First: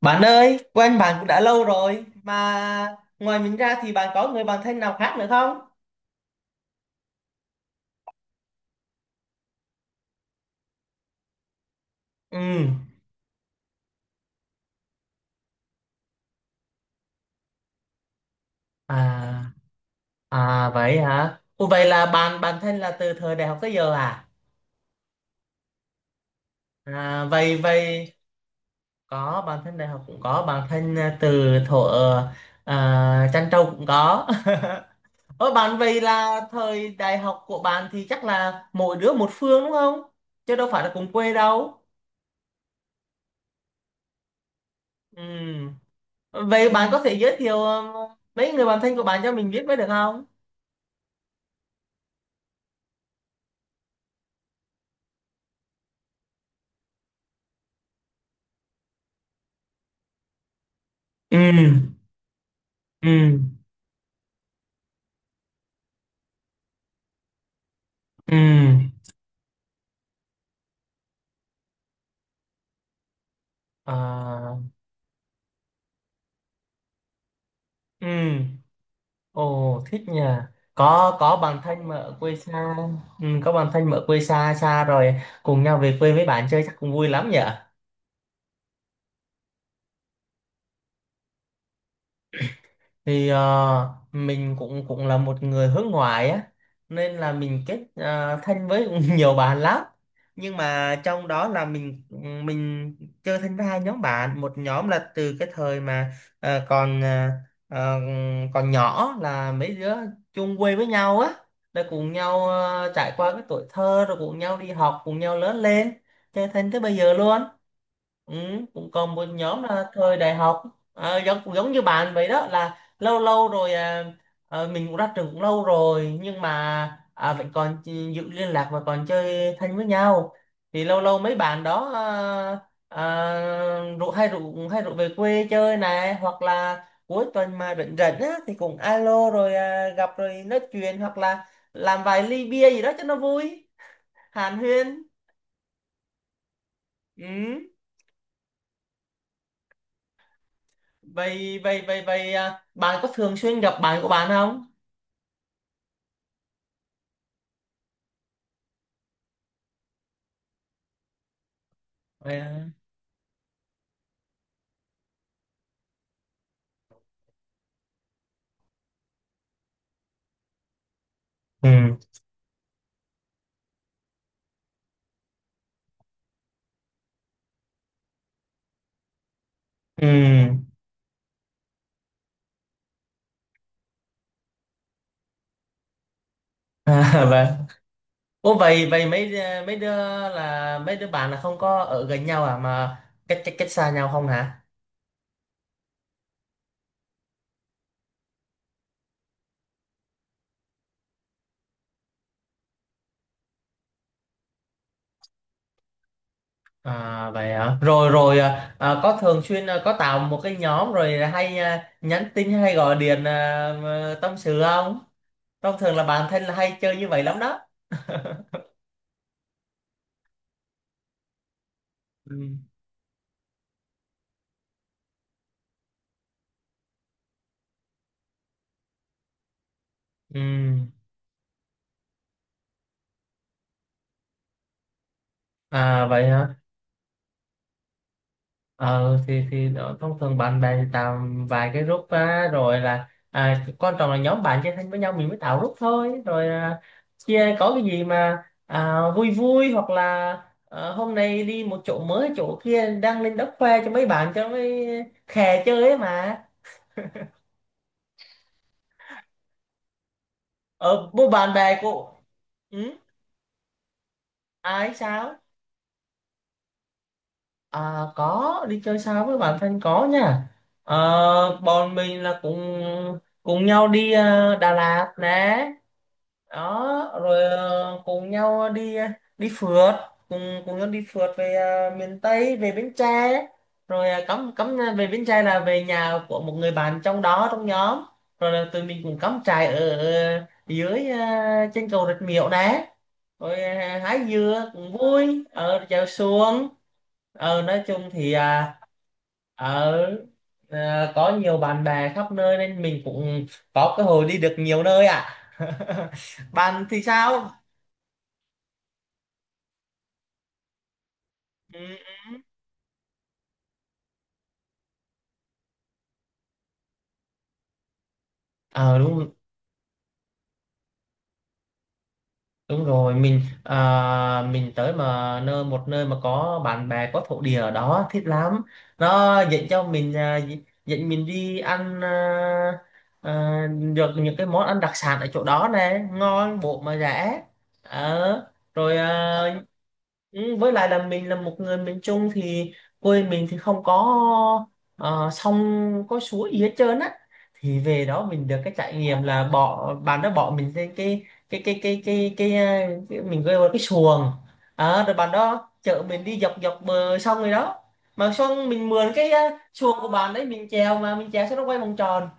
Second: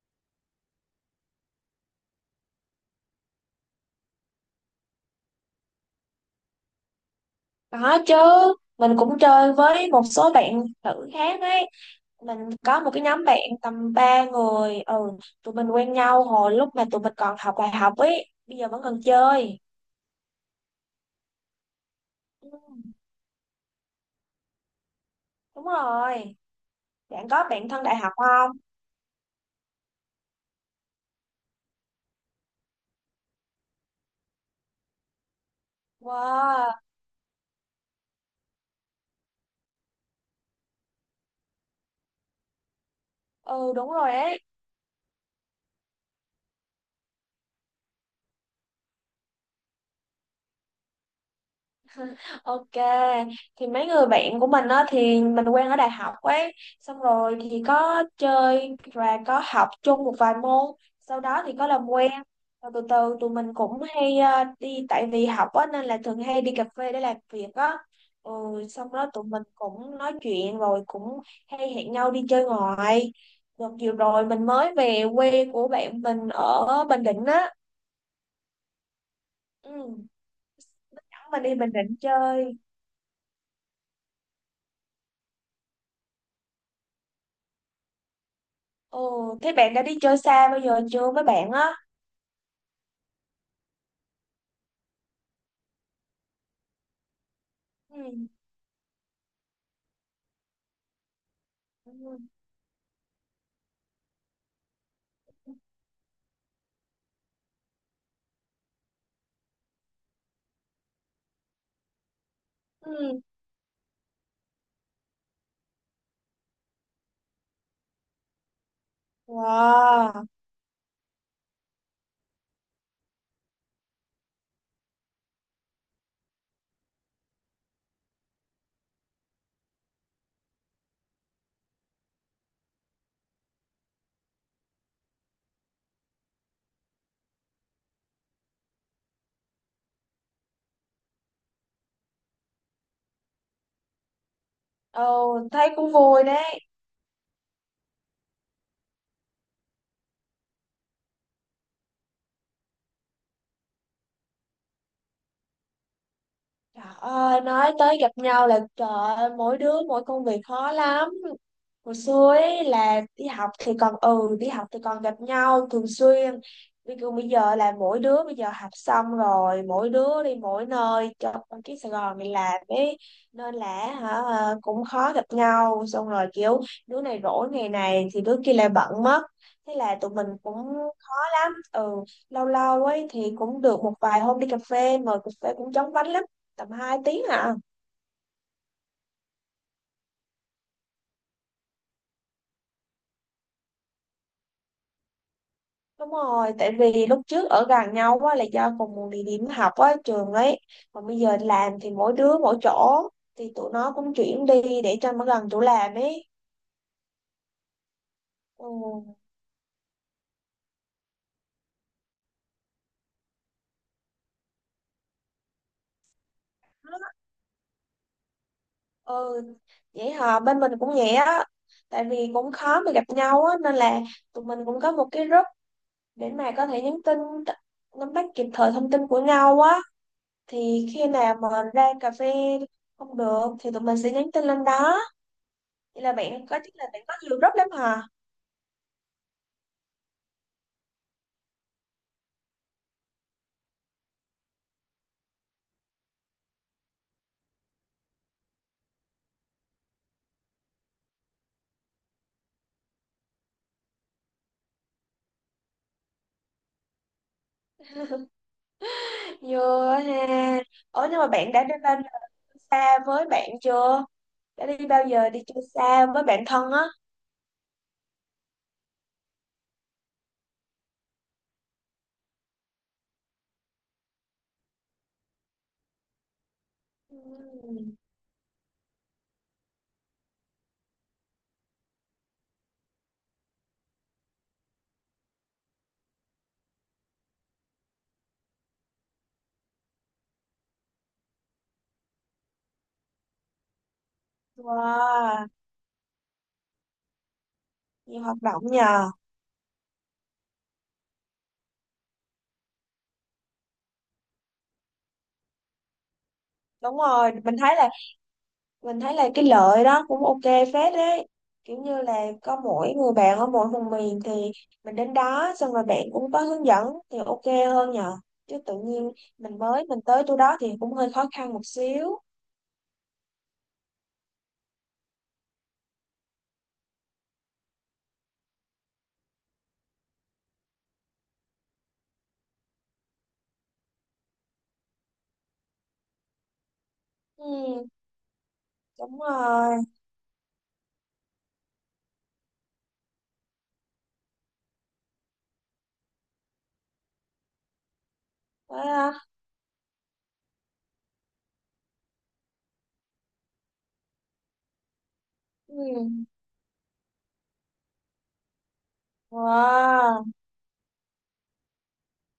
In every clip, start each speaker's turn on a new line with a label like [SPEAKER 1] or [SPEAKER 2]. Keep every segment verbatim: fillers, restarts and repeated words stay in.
[SPEAKER 1] Bạn ơi, quen bạn cũng đã lâu rồi mà ngoài mình ra thì bạn có người bạn thân nào khác nữa không?
[SPEAKER 2] Có chứ, mình cũng chơi với một số bạn nữ khác ấy. Mình
[SPEAKER 1] Ừ.
[SPEAKER 2] có một cái nhóm bạn tầm ba người, ừ, tụi mình quen nhau hồi lúc mà tụi mình còn học đại học ấy, bây giờ vẫn còn
[SPEAKER 1] À,
[SPEAKER 2] chơi.
[SPEAKER 1] à vậy hả? Ủa, vậy là bạn
[SPEAKER 2] Ừ,
[SPEAKER 1] bạn thân là từ thời đại học tới giờ à?
[SPEAKER 2] đúng rồi,
[SPEAKER 1] À
[SPEAKER 2] bạn có
[SPEAKER 1] vậy
[SPEAKER 2] bạn thân đại
[SPEAKER 1] vậy
[SPEAKER 2] học không?
[SPEAKER 1] có bạn thân đại học cũng có bạn thân à, từ thuở à, Trăn Trâu cũng có. Ủa bạn, vậy là
[SPEAKER 2] Wow,
[SPEAKER 1] thời đại học của bạn thì chắc là mỗi đứa một phương đúng không? Chứ đâu phải là cùng quê đâu.
[SPEAKER 2] ừ đúng rồi ấy.
[SPEAKER 1] Ừ. Vậy bạn có thể giới thiệu ờ, mấy người bạn thân của bạn cho mình biết mới được không?
[SPEAKER 2] Ok, thì mấy người bạn của mình á thì mình quen ở đại học ấy, xong rồi thì có chơi và có học chung một vài môn, sau
[SPEAKER 1] Ừ,
[SPEAKER 2] đó thì có làm quen. Rồi từ từ tụi
[SPEAKER 1] ừ,
[SPEAKER 2] mình cũng hay ờ, đi tại vì học á nên là thường hay đi cà phê để làm việc á. Ừ,
[SPEAKER 1] ừ.
[SPEAKER 2] xong đó tụi mình cũng nói chuyện rồi cũng hay hẹn nhau đi chơi ngoài. Đợt vừa rồi mình
[SPEAKER 1] À,
[SPEAKER 2] mới về quê của bạn mình ở Bình Định á.
[SPEAKER 1] ừ, ồ
[SPEAKER 2] Ừ,
[SPEAKER 1] thích nhỉ. Có
[SPEAKER 2] dẫn
[SPEAKER 1] có
[SPEAKER 2] mình đi
[SPEAKER 1] bạn
[SPEAKER 2] Bình
[SPEAKER 1] thân mà
[SPEAKER 2] Định
[SPEAKER 1] ở quê
[SPEAKER 2] chơi.
[SPEAKER 1] xa, ừ, có bạn thân mà ở quê xa xa rồi cùng nhau về quê với bạn chơi chắc cũng vui lắm nhỉ.
[SPEAKER 2] Ồ, thế bạn đã đi chơi xa bao giờ chưa với bạn á?
[SPEAKER 1] Thì ờ, mình cũng cũng là một người hướng ngoại á, nên là mình kết
[SPEAKER 2] Ừ.
[SPEAKER 1] ờ, thân với nhiều bạn lắm, nhưng mà trong đó là mình
[SPEAKER 2] Ừ.
[SPEAKER 1] mình chơi thân với hai nhóm bạn. Một nhóm là từ cái thời mà ờ, còn ờ, ờ, còn nhỏ, là mấy đứa chung quê với nhau á, rồi cùng nhau ờ, trải
[SPEAKER 2] Ừ.
[SPEAKER 1] qua cái tuổi thơ, rồi cùng nhau đi học, cùng nhau lớn lên, chơi thân tới bây giờ luôn. Ừ, cũng còn một nhóm là thời
[SPEAKER 2] Wow.
[SPEAKER 1] đại học. Ờ, giống giống như bạn vậy đó, là lâu lâu rồi à, ờ, mình cũng ra trường cũng lâu rồi, nhưng mà à, vẫn còn chi- giữ liên lạc và còn chơi thân với nhau. Thì lâu lâu mấy bạn đó à, à, rủ hay rủ hay rủ về quê chơi này, hoặc là cuối tuần mà rảnh rảnh á thì cũng alo rồi à, gặp rồi nói chuyện, hoặc là làm vài ly bia gì đó cho nó vui, hàn huyên.
[SPEAKER 2] Ồ, thấy cũng vui đấy.
[SPEAKER 1] Ừ. vậy vậy vậy vậy à, bạn có thường xuyên gặp bạn của bạn không?
[SPEAKER 2] Trời ơi, nói tới gặp nhau là trời ơi, mỗi đứa mỗi công việc khó lắm. Hồi xưa
[SPEAKER 1] Vậy
[SPEAKER 2] ấy
[SPEAKER 1] à.
[SPEAKER 2] là đi học thì còn ừ đi học thì còn gặp nhau thường xuyên. Bây giờ bây giờ là mỗi đứa bây giờ học xong rồi mỗi đứa đi mỗi nơi trong cái Sài
[SPEAKER 1] Ừ,
[SPEAKER 2] Gòn này làm ấy, nên là hả ờ, cũng khó gặp nhau, xong rồi kiểu đứa này rỗi ngày này thì đứa kia lại bận mất, thế là
[SPEAKER 1] ừ.
[SPEAKER 2] tụi mình cũng khó lắm. Ừ, lâu lâu ấy thì cũng được một vài hôm đi cà phê, mời cà phê cũng chóng vánh lắm, tầm hai tiếng
[SPEAKER 1] À,
[SPEAKER 2] hả.
[SPEAKER 1] vâng. Ủa vậy vậy mấy ờ, mấy đứa, là mấy đứa bạn là không có ở gần nhau à, mà cách cách cách xa nhau không hả?
[SPEAKER 2] Đúng rồi, tại vì lúc trước ở gần nhau quá là do cùng một địa điểm học á, trường ấy. Còn bây giờ làm thì mỗi đứa mỗi chỗ, thì tụi nó cũng chuyển đi để cho nó gần chỗ làm ấy.
[SPEAKER 1] À vậy hả? Rồi rồi
[SPEAKER 2] Ừ,
[SPEAKER 1] à, à, có thường xuyên à, có tạo một cái nhóm rồi hay à, nhắn tin hay gọi điện à, mà tâm sự không? Thông thường là bạn thân là hay chơi như vậy lắm đó.
[SPEAKER 2] ừ. Vậy hả, bên mình cũng vậy á. Tại vì cũng
[SPEAKER 1] Ừ.
[SPEAKER 2] khó mà gặp nhau á, nên là tụi mình cũng có một cái group để mà có thể nhắn tin, t- nắm bắt kịp thời thông tin của nhau á.
[SPEAKER 1] Ừ.
[SPEAKER 2] Thì khi nào mà ra cà phê không được thì tụi mình sẽ nhắn tin lên đó. Vậy
[SPEAKER 1] À
[SPEAKER 2] là
[SPEAKER 1] vậy
[SPEAKER 2] bạn
[SPEAKER 1] hả?
[SPEAKER 2] có chắc là bạn có nhiều group lắm hả?
[SPEAKER 1] ờ thì thì đó, thông thường bạn bè thì tạo vài cái group á, rồi là à, quan trọng là nhóm bạn chơi thân với nhau mình mới tạo group thôi. Rồi à, chia có cái gì mà à, vui vui, hoặc là ờ, hôm nay đi một chỗ mới, chỗ kia đăng lên đất khoe cho mấy bạn, cho mấy khè chơi ấy mà.
[SPEAKER 2] Vừa ha. Ủa
[SPEAKER 1] Ờ
[SPEAKER 2] nhưng mà
[SPEAKER 1] bố
[SPEAKER 2] bạn
[SPEAKER 1] bạn
[SPEAKER 2] đã đi
[SPEAKER 1] bè
[SPEAKER 2] bao
[SPEAKER 1] của
[SPEAKER 2] giờ
[SPEAKER 1] ừ,
[SPEAKER 2] xa với bạn chưa? Đã đi
[SPEAKER 1] ai
[SPEAKER 2] bao giờ
[SPEAKER 1] sao
[SPEAKER 2] đi chơi xa với bạn thân á?
[SPEAKER 1] à, có đi chơi sao với bạn thân có nha. Ờ, bọn mình là cùng cùng nhau đi ờ, Đà Lạt nè, đó rồi
[SPEAKER 2] Ừm.
[SPEAKER 1] ờ, cùng nhau đi ờ, đi phượt, cùng cùng nhau đi phượt về ờ, miền Tây, về Bến Tre. Rồi ờ, cắm cắm ờ, về Bến Tre là về nhà của một người bạn trong đó, trong nhóm. Rồi là tụi mình cùng cắm trại ở ờ, dưới ờ, trên cầu Rạch Miễu đấy. Rồi ờ, hái dừa cũng vui,
[SPEAKER 2] Wow,
[SPEAKER 1] ở chèo xuồng. Ờ, nói chung
[SPEAKER 2] nhiều
[SPEAKER 1] thì
[SPEAKER 2] hoạt động
[SPEAKER 1] à,
[SPEAKER 2] nhờ.
[SPEAKER 1] ở à, có nhiều bạn bè khắp nơi nên mình cũng có cơ hội đi được nhiều nơi ạ. Bạn
[SPEAKER 2] Đúng
[SPEAKER 1] thì
[SPEAKER 2] rồi,
[SPEAKER 1] sao?
[SPEAKER 2] mình thấy là mình thấy là cái lợi đó cũng ok phết đấy. Kiểu
[SPEAKER 1] Ừ,
[SPEAKER 2] như là
[SPEAKER 1] ừ.
[SPEAKER 2] có mỗi người bạn ở mỗi vùng miền thì mình đến đó xong rồi bạn cũng có hướng dẫn thì ok hơn nhờ. Chứ tự
[SPEAKER 1] Ờ
[SPEAKER 2] nhiên
[SPEAKER 1] đúng,
[SPEAKER 2] mình mới mình tới chỗ đó thì cũng hơi khó khăn một xíu.
[SPEAKER 1] đúng rồi, mình à, mình tới mà nơi một nơi mà có bạn bè, có thổ địa ở đó thích lắm. Nó dẫn cho mình à, dẫn mình đi ăn à, à, được những cái món ăn đặc sản ở chỗ đó này, ngon bộ mà rẻ.
[SPEAKER 2] Ừ,
[SPEAKER 1] Ờ, rồi
[SPEAKER 2] đúng
[SPEAKER 1] à,
[SPEAKER 2] rồi.
[SPEAKER 1] ừ, với lại là mình là một người miền Trung thì quê mình thì không có ờ, sông, có suối gì hết trơn á. Thì về đó mình được cái trải
[SPEAKER 2] Đó.
[SPEAKER 1] nghiệm là bỏ bạn đó bỏ mình lên cái cái cái cái cái cái, ờ, cái mình gọi là cái xuồng. Ờ, rồi bạn đó chở
[SPEAKER 2] Ừ.
[SPEAKER 1] mình đi dọc dọc bờ sông rồi đó. Mà xong mình mượn cái ờ, xuồng của
[SPEAKER 2] Wow,
[SPEAKER 1] bạn đấy, mình chèo, mà mình chèo xong nó quay vòng tròn.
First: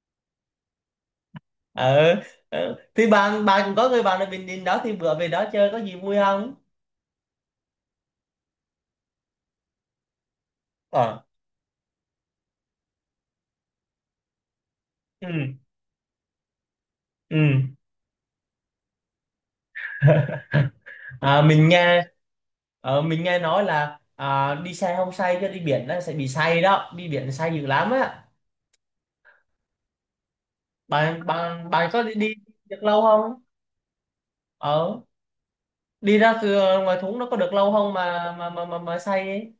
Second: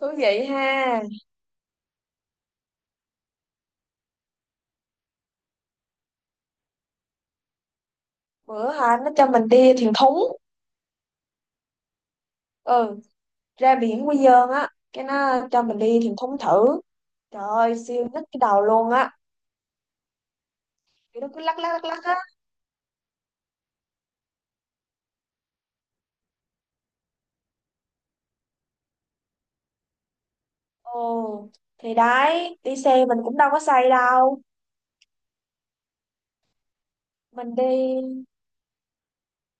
[SPEAKER 2] thú vị ha.
[SPEAKER 1] Ờ, ờ. Thì bạn bạn cũng có người bạn ở Bình Định đó, thì bữa về đó chơi có gì vui không?
[SPEAKER 2] Bữa hả nó cho mình đi thuyền thúng.
[SPEAKER 1] Ờ.
[SPEAKER 2] Ừ, ra biển Quy Nhơn á, cái nó
[SPEAKER 1] Ừ,
[SPEAKER 2] cho mình đi thuyền thúng thử.
[SPEAKER 1] ừ.
[SPEAKER 2] Trời ơi, siêu nít cái đầu luôn á. Kiểu nó cứ
[SPEAKER 1] À,
[SPEAKER 2] lắc
[SPEAKER 1] mình
[SPEAKER 2] lắc lắc lắc
[SPEAKER 1] nghe
[SPEAKER 2] á.
[SPEAKER 1] ờ, mình nghe nói là à, đi xe không say, chứ đi biển là sẽ bị say đó, đi biển say dữ lắm á. bạn
[SPEAKER 2] Ồ,
[SPEAKER 1] bạn bạn
[SPEAKER 2] thì
[SPEAKER 1] có đi, đi
[SPEAKER 2] đấy, đi
[SPEAKER 1] được lâu
[SPEAKER 2] xe mình cũng
[SPEAKER 1] không,
[SPEAKER 2] đâu có say đâu.
[SPEAKER 1] ờ, đi ra cửa ngoài thúng nó có được
[SPEAKER 2] Mình
[SPEAKER 1] lâu
[SPEAKER 2] đi
[SPEAKER 1] không mà mà mà mà, mà, say ấy?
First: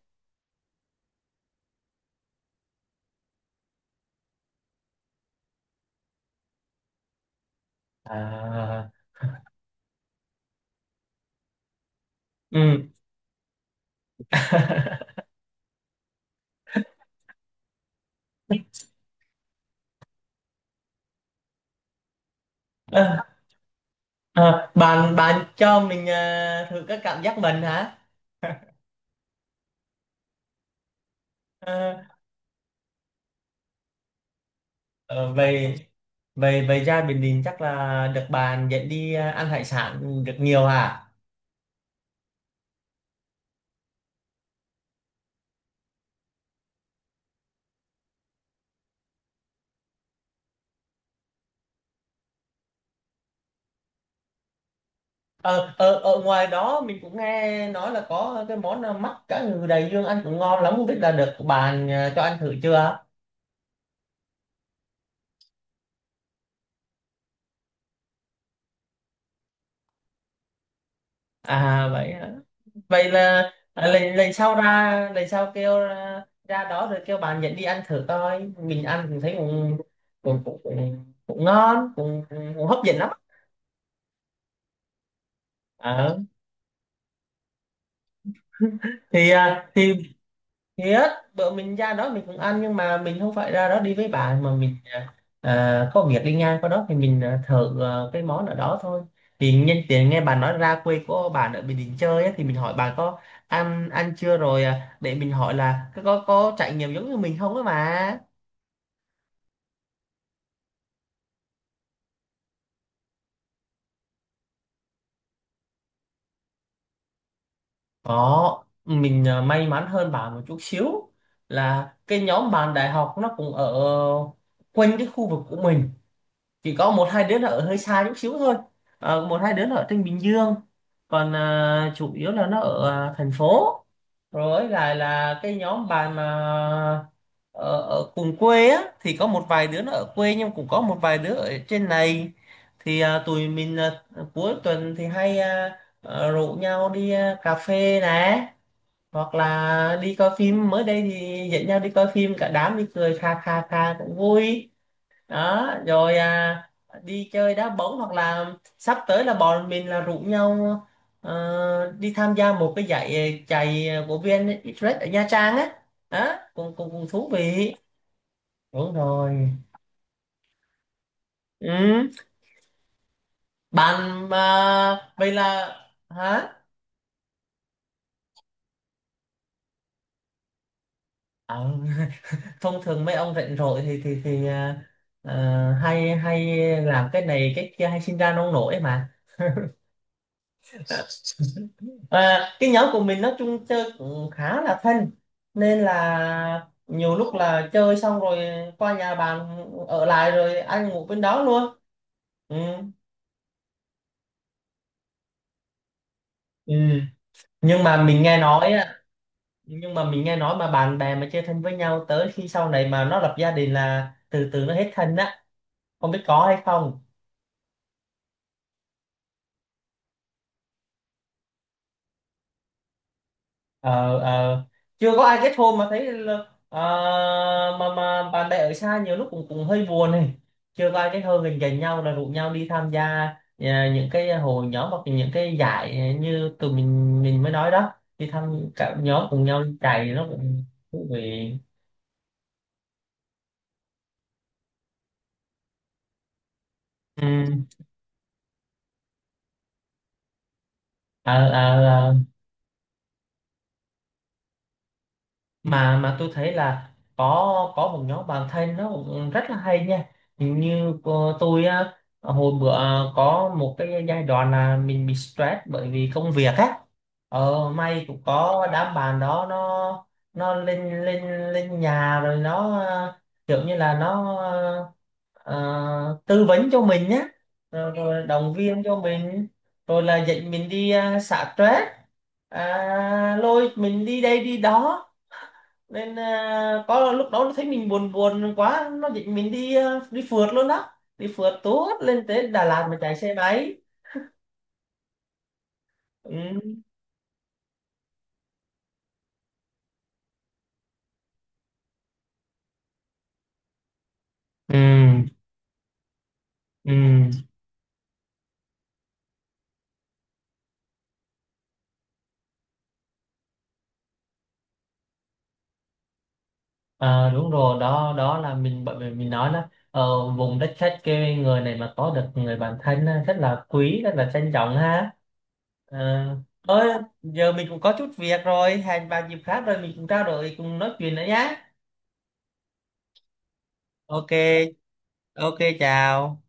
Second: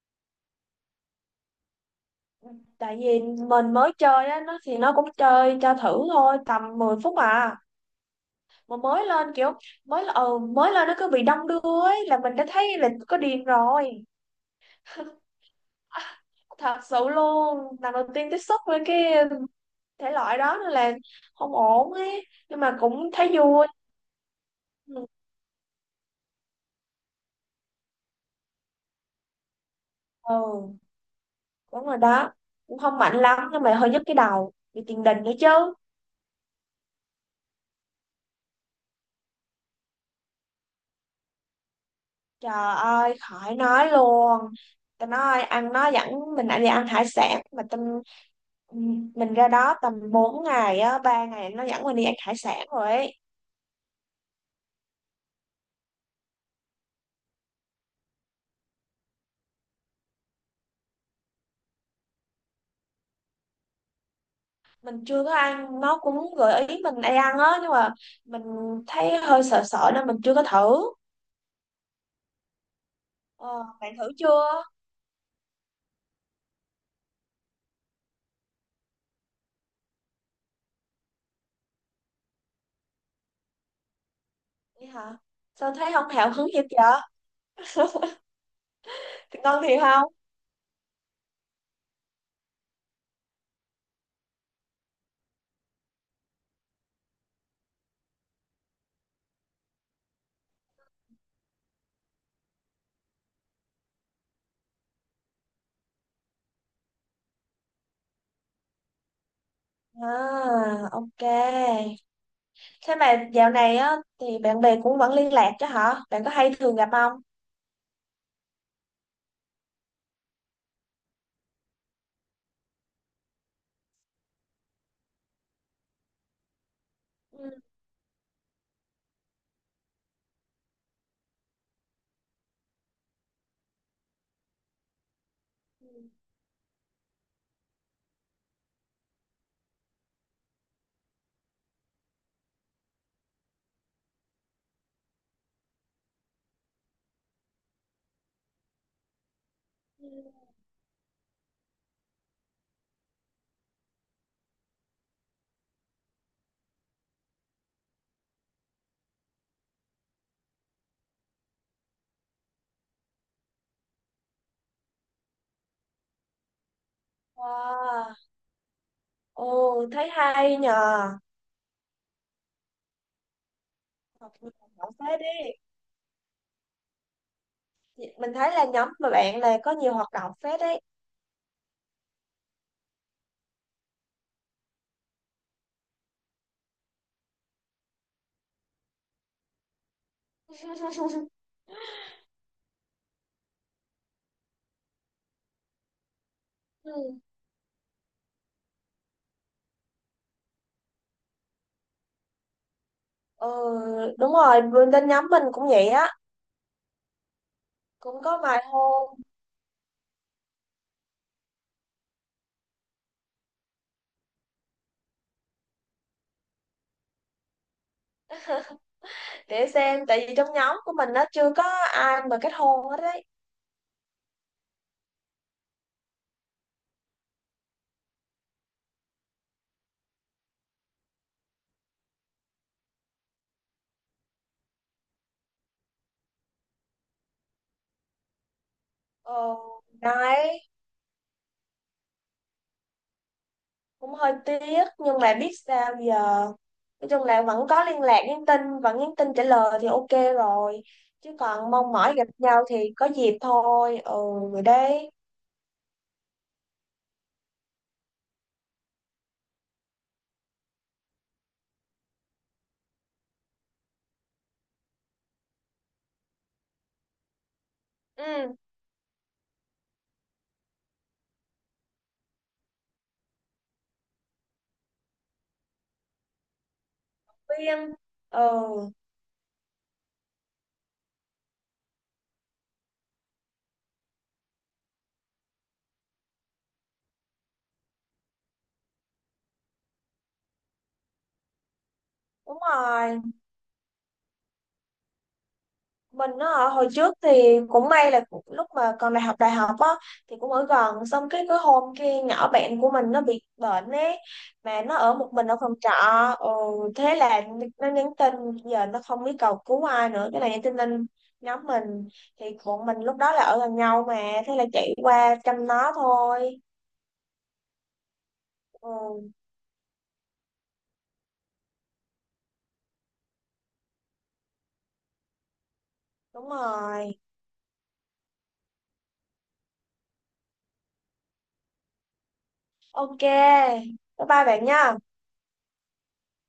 [SPEAKER 2] tại vì mình mới chơi á, nó thì nó cũng chơi cho thử thôi, tầm mười phút à. Mà
[SPEAKER 1] À,
[SPEAKER 2] mới lên kiểu mới ừ, mới lên nó cứ bị đông đưa ấy là mình đã thấy là
[SPEAKER 1] ừ.
[SPEAKER 2] có điên rồi. Thật sự luôn, lần đầu tiên tiếp xúc với cái thể loại đó nên là không ổn ấy, nhưng mà cũng
[SPEAKER 1] Ờ,
[SPEAKER 2] thấy vui.
[SPEAKER 1] ờ,
[SPEAKER 2] Ừ,
[SPEAKER 1] bạn bạn cho mình ờ, thử các cảm giác mình hả?
[SPEAKER 2] ừ, đúng
[SPEAKER 1] Ờ,
[SPEAKER 2] rồi đó, cũng không mạnh lắm nhưng mà hơi nhức cái đầu, bị tiền đình nữa
[SPEAKER 1] ờ, về
[SPEAKER 2] chứ.
[SPEAKER 1] về về ra Bình Định chắc là được bạn dẫn đi ờ, ăn hải sản được nhiều hả?
[SPEAKER 2] Trời ơi, khỏi nói luôn. Tao nói ăn, nó dẫn mình lại đi ăn hải sản mà tâm, mình ra đó tầm bốn ngày á, ba ngày nó dẫn mình đi ăn hải sản rồi ấy.
[SPEAKER 1] Ờ, ờ, ở ngoài đó mình cũng nghe nói là có cái món là mắt cá ngừ đầy dương, ăn cũng ngon lắm, không biết là được bạn à, cho ăn thử chưa?
[SPEAKER 2] Mình chưa có ăn, nó cũng gợi ý mình hay ăn á nhưng mà mình thấy hơi sợ sợ nên mình chưa có thử.
[SPEAKER 1] À vậy hả? Vậy là
[SPEAKER 2] Ờ,
[SPEAKER 1] à,
[SPEAKER 2] bạn thử
[SPEAKER 1] lần lần sau
[SPEAKER 2] chưa?
[SPEAKER 1] ra lần sau kêu ra, ra đó rồi kêu bạn dẫn đi ăn thử coi, mình ăn cũng thấy cũng cũng cũng, cũng, cũng ngon, cũng, cũng hấp dẫn lắm.
[SPEAKER 2] Vậy hả, sao thấy không
[SPEAKER 1] Ờ.
[SPEAKER 2] hào hứng gì vậy?
[SPEAKER 1] Thì
[SPEAKER 2] Ngon
[SPEAKER 1] à,
[SPEAKER 2] thiệt
[SPEAKER 1] thì
[SPEAKER 2] không?
[SPEAKER 1] thiệt, bữa mình ra đó mình cũng ăn nhưng mà mình không phải ra đó đi với bạn, mà mình à, có việc đi ngang qua đó thì mình à, thử à, cái món ở đó thôi. Thì nhân tiện nghe bạn nói ra quê của bạn ở Bình Định chơi á, thì mình hỏi bạn có ăn ăn chưa rồi à, để mình hỏi là có có có trải nghiệm giống như mình không á mà.
[SPEAKER 2] À, ok, thế mà dạo này á thì bạn bè cũng vẫn liên lạc chứ hả, bạn có hay thường gặp không?
[SPEAKER 1] Có, mình à, may mắn hơn bạn một chút xíu, là cái nhóm bạn đại học nó cũng ở quanh cái khu vực của mình, chỉ có một hai
[SPEAKER 2] Ừ.
[SPEAKER 1] đứa nó ở hơi xa chút xíu thôi. Ờ, một hai đứa nó ở trên Bình Dương, còn à, chủ yếu là nó ở à, thành phố. Rồi là là cái
[SPEAKER 2] Ừ,
[SPEAKER 1] nhóm bạn mà ở, ở cùng quê á thì có một vài đứa nó ở quê, nhưng cũng có một vài đứa ở trên này. Thì à, tụi mình à, cuối tuần thì hay à, à, rủ nhau đi à, cà phê nè, hoặc là đi coi
[SPEAKER 2] ừ.
[SPEAKER 1] phim. Mới đây thì dẫn nhau đi coi phim cả đám, đi cười kha kha kha cũng vui. Đó rồi à, đi chơi đá bóng, hoặc là sắp tới là bọn mình là rủ nhau ờ, đi tham gia một cái giải ờ, chạy của vi en Express ở Nha Trang á. Đó cũng cũng cũng thú vị,
[SPEAKER 2] Wow.
[SPEAKER 1] đúng rồi.
[SPEAKER 2] Ồ thấy hay nhờ.
[SPEAKER 1] Ừ. Bạn
[SPEAKER 2] Học nhiều hoạt động
[SPEAKER 1] mà
[SPEAKER 2] phết
[SPEAKER 1] vậy
[SPEAKER 2] đi,
[SPEAKER 1] là hả?
[SPEAKER 2] mình thấy là nhóm mà bạn này có nhiều hoạt động phết đấy.
[SPEAKER 1] Ờ, thông thường mấy ông rảnh rỗi thì thì thì à, ờ, hay hay làm cái này cái kia, hay sinh ra nông nổi mà. Và cái nhóm của mình nói chung chơi cũng khá là thân, nên là
[SPEAKER 2] Ừ.
[SPEAKER 1] nhiều lúc là chơi xong rồi qua nhà bạn ở lại rồi ăn ngủ bên đó luôn. Ừ.
[SPEAKER 2] Ừ, đúng rồi, bên bên nhóm mình cũng vậy á,
[SPEAKER 1] Ừ. Nhưng mà mình
[SPEAKER 2] cũng
[SPEAKER 1] nghe
[SPEAKER 2] có vài
[SPEAKER 1] nói á,
[SPEAKER 2] hôn.
[SPEAKER 1] nhưng mà mình nghe nói mà bạn bè mà chơi thân với nhau, tới khi sau này mà nó lập gia đình là từ từ nó hết thân á, không biết có hay không?
[SPEAKER 2] Để xem, tại vì trong nhóm của mình nó chưa có ai mà kết hôn hết đấy.
[SPEAKER 1] Ờ, ờ, chưa có ai kết hôn mà thấy là, à, mà mà bạn bè ở xa nhiều lúc cũng cũng hơi buồn này. Chưa có ai kết hôn, gần gần nhau là rủ nhau đi tham gia à, những cái hội nhóm, hoặc những cái giải như tụi mình mình mới nói đó, đi thăm cả nhóm cùng
[SPEAKER 2] Ờ
[SPEAKER 1] nhau đi chạy nó
[SPEAKER 2] đấy,
[SPEAKER 1] cũng thú vị.
[SPEAKER 2] cũng hơi tiếc nhưng mà biết sao giờ. Nói
[SPEAKER 1] Ừ.
[SPEAKER 2] chung là vẫn có liên lạc nhắn tin, vẫn nhắn tin trả lời thì ok rồi. Chứ còn mong
[SPEAKER 1] À,
[SPEAKER 2] mỏi gặp nhau thì có dịp thôi. Ừ, rồi đấy.
[SPEAKER 1] mà mà tôi thấy là có có một nhóm bạn thân nó cũng rất là hay nha. Hình như cô- tôi á, hồi bữa à, có một cái giai đoạn là mình bị stress bởi vì công việc á. Ờ may cũng
[SPEAKER 2] Ừ,
[SPEAKER 1] có đám bạn đó, nó nó lên lên lên nhà, rồi nó ờ, kiểu như là nó ờ, tư vấn cho mình nhé, rồi,
[SPEAKER 2] viên.
[SPEAKER 1] rồi động viên
[SPEAKER 2] Ừ,
[SPEAKER 1] cho mình, rồi là dạy mình đi uh, xả stress à, lôi mình đi đây đi đó. Nên à, có lúc đó nó thấy mình buồn buồn quá, nó định mình đi à, đi phượt luôn đó, đi phượt tuốt lên tới
[SPEAKER 2] đúng
[SPEAKER 1] Đà Lạt mà chạy
[SPEAKER 2] rồi,
[SPEAKER 1] xe máy.
[SPEAKER 2] mình á
[SPEAKER 1] Ừ.
[SPEAKER 2] hồi trước thì cũng may là cũng- lúc mà còn đại học đại học á thì cũng ở gần, xong cái cái hôm kia nhỏ bạn của mình nó bị bệnh ấy, mà nó ở
[SPEAKER 1] Ừ.
[SPEAKER 2] một mình ở phòng trọ. Ừ,
[SPEAKER 1] Ừ.
[SPEAKER 2] thế là nó nhắn tin, giờ nó không biết cầu cứu ai nữa, cái này nhắn tin lên nhóm mình, thì bọn mình lúc đó là ở gần nhau mà, thế là chạy qua chăm nó thôi.
[SPEAKER 1] À, đúng rồi đó, đó là mình bởi vì mình
[SPEAKER 2] Ừ,
[SPEAKER 1] nói là ờ, vùng đất khách quê người này mà có được người bạn thân á, rất là quý, rất là trân trọng ha. Ờ,
[SPEAKER 2] đúng
[SPEAKER 1] thôi
[SPEAKER 2] rồi.
[SPEAKER 1] giờ mình cũng có chút việc rồi, hẹn vào dịp khác rồi mình cũng trao đổi cùng nói chuyện nữa nhé.
[SPEAKER 2] Ok, bye
[SPEAKER 1] Ok.
[SPEAKER 2] bye bạn nha.
[SPEAKER 1] Ok, chào.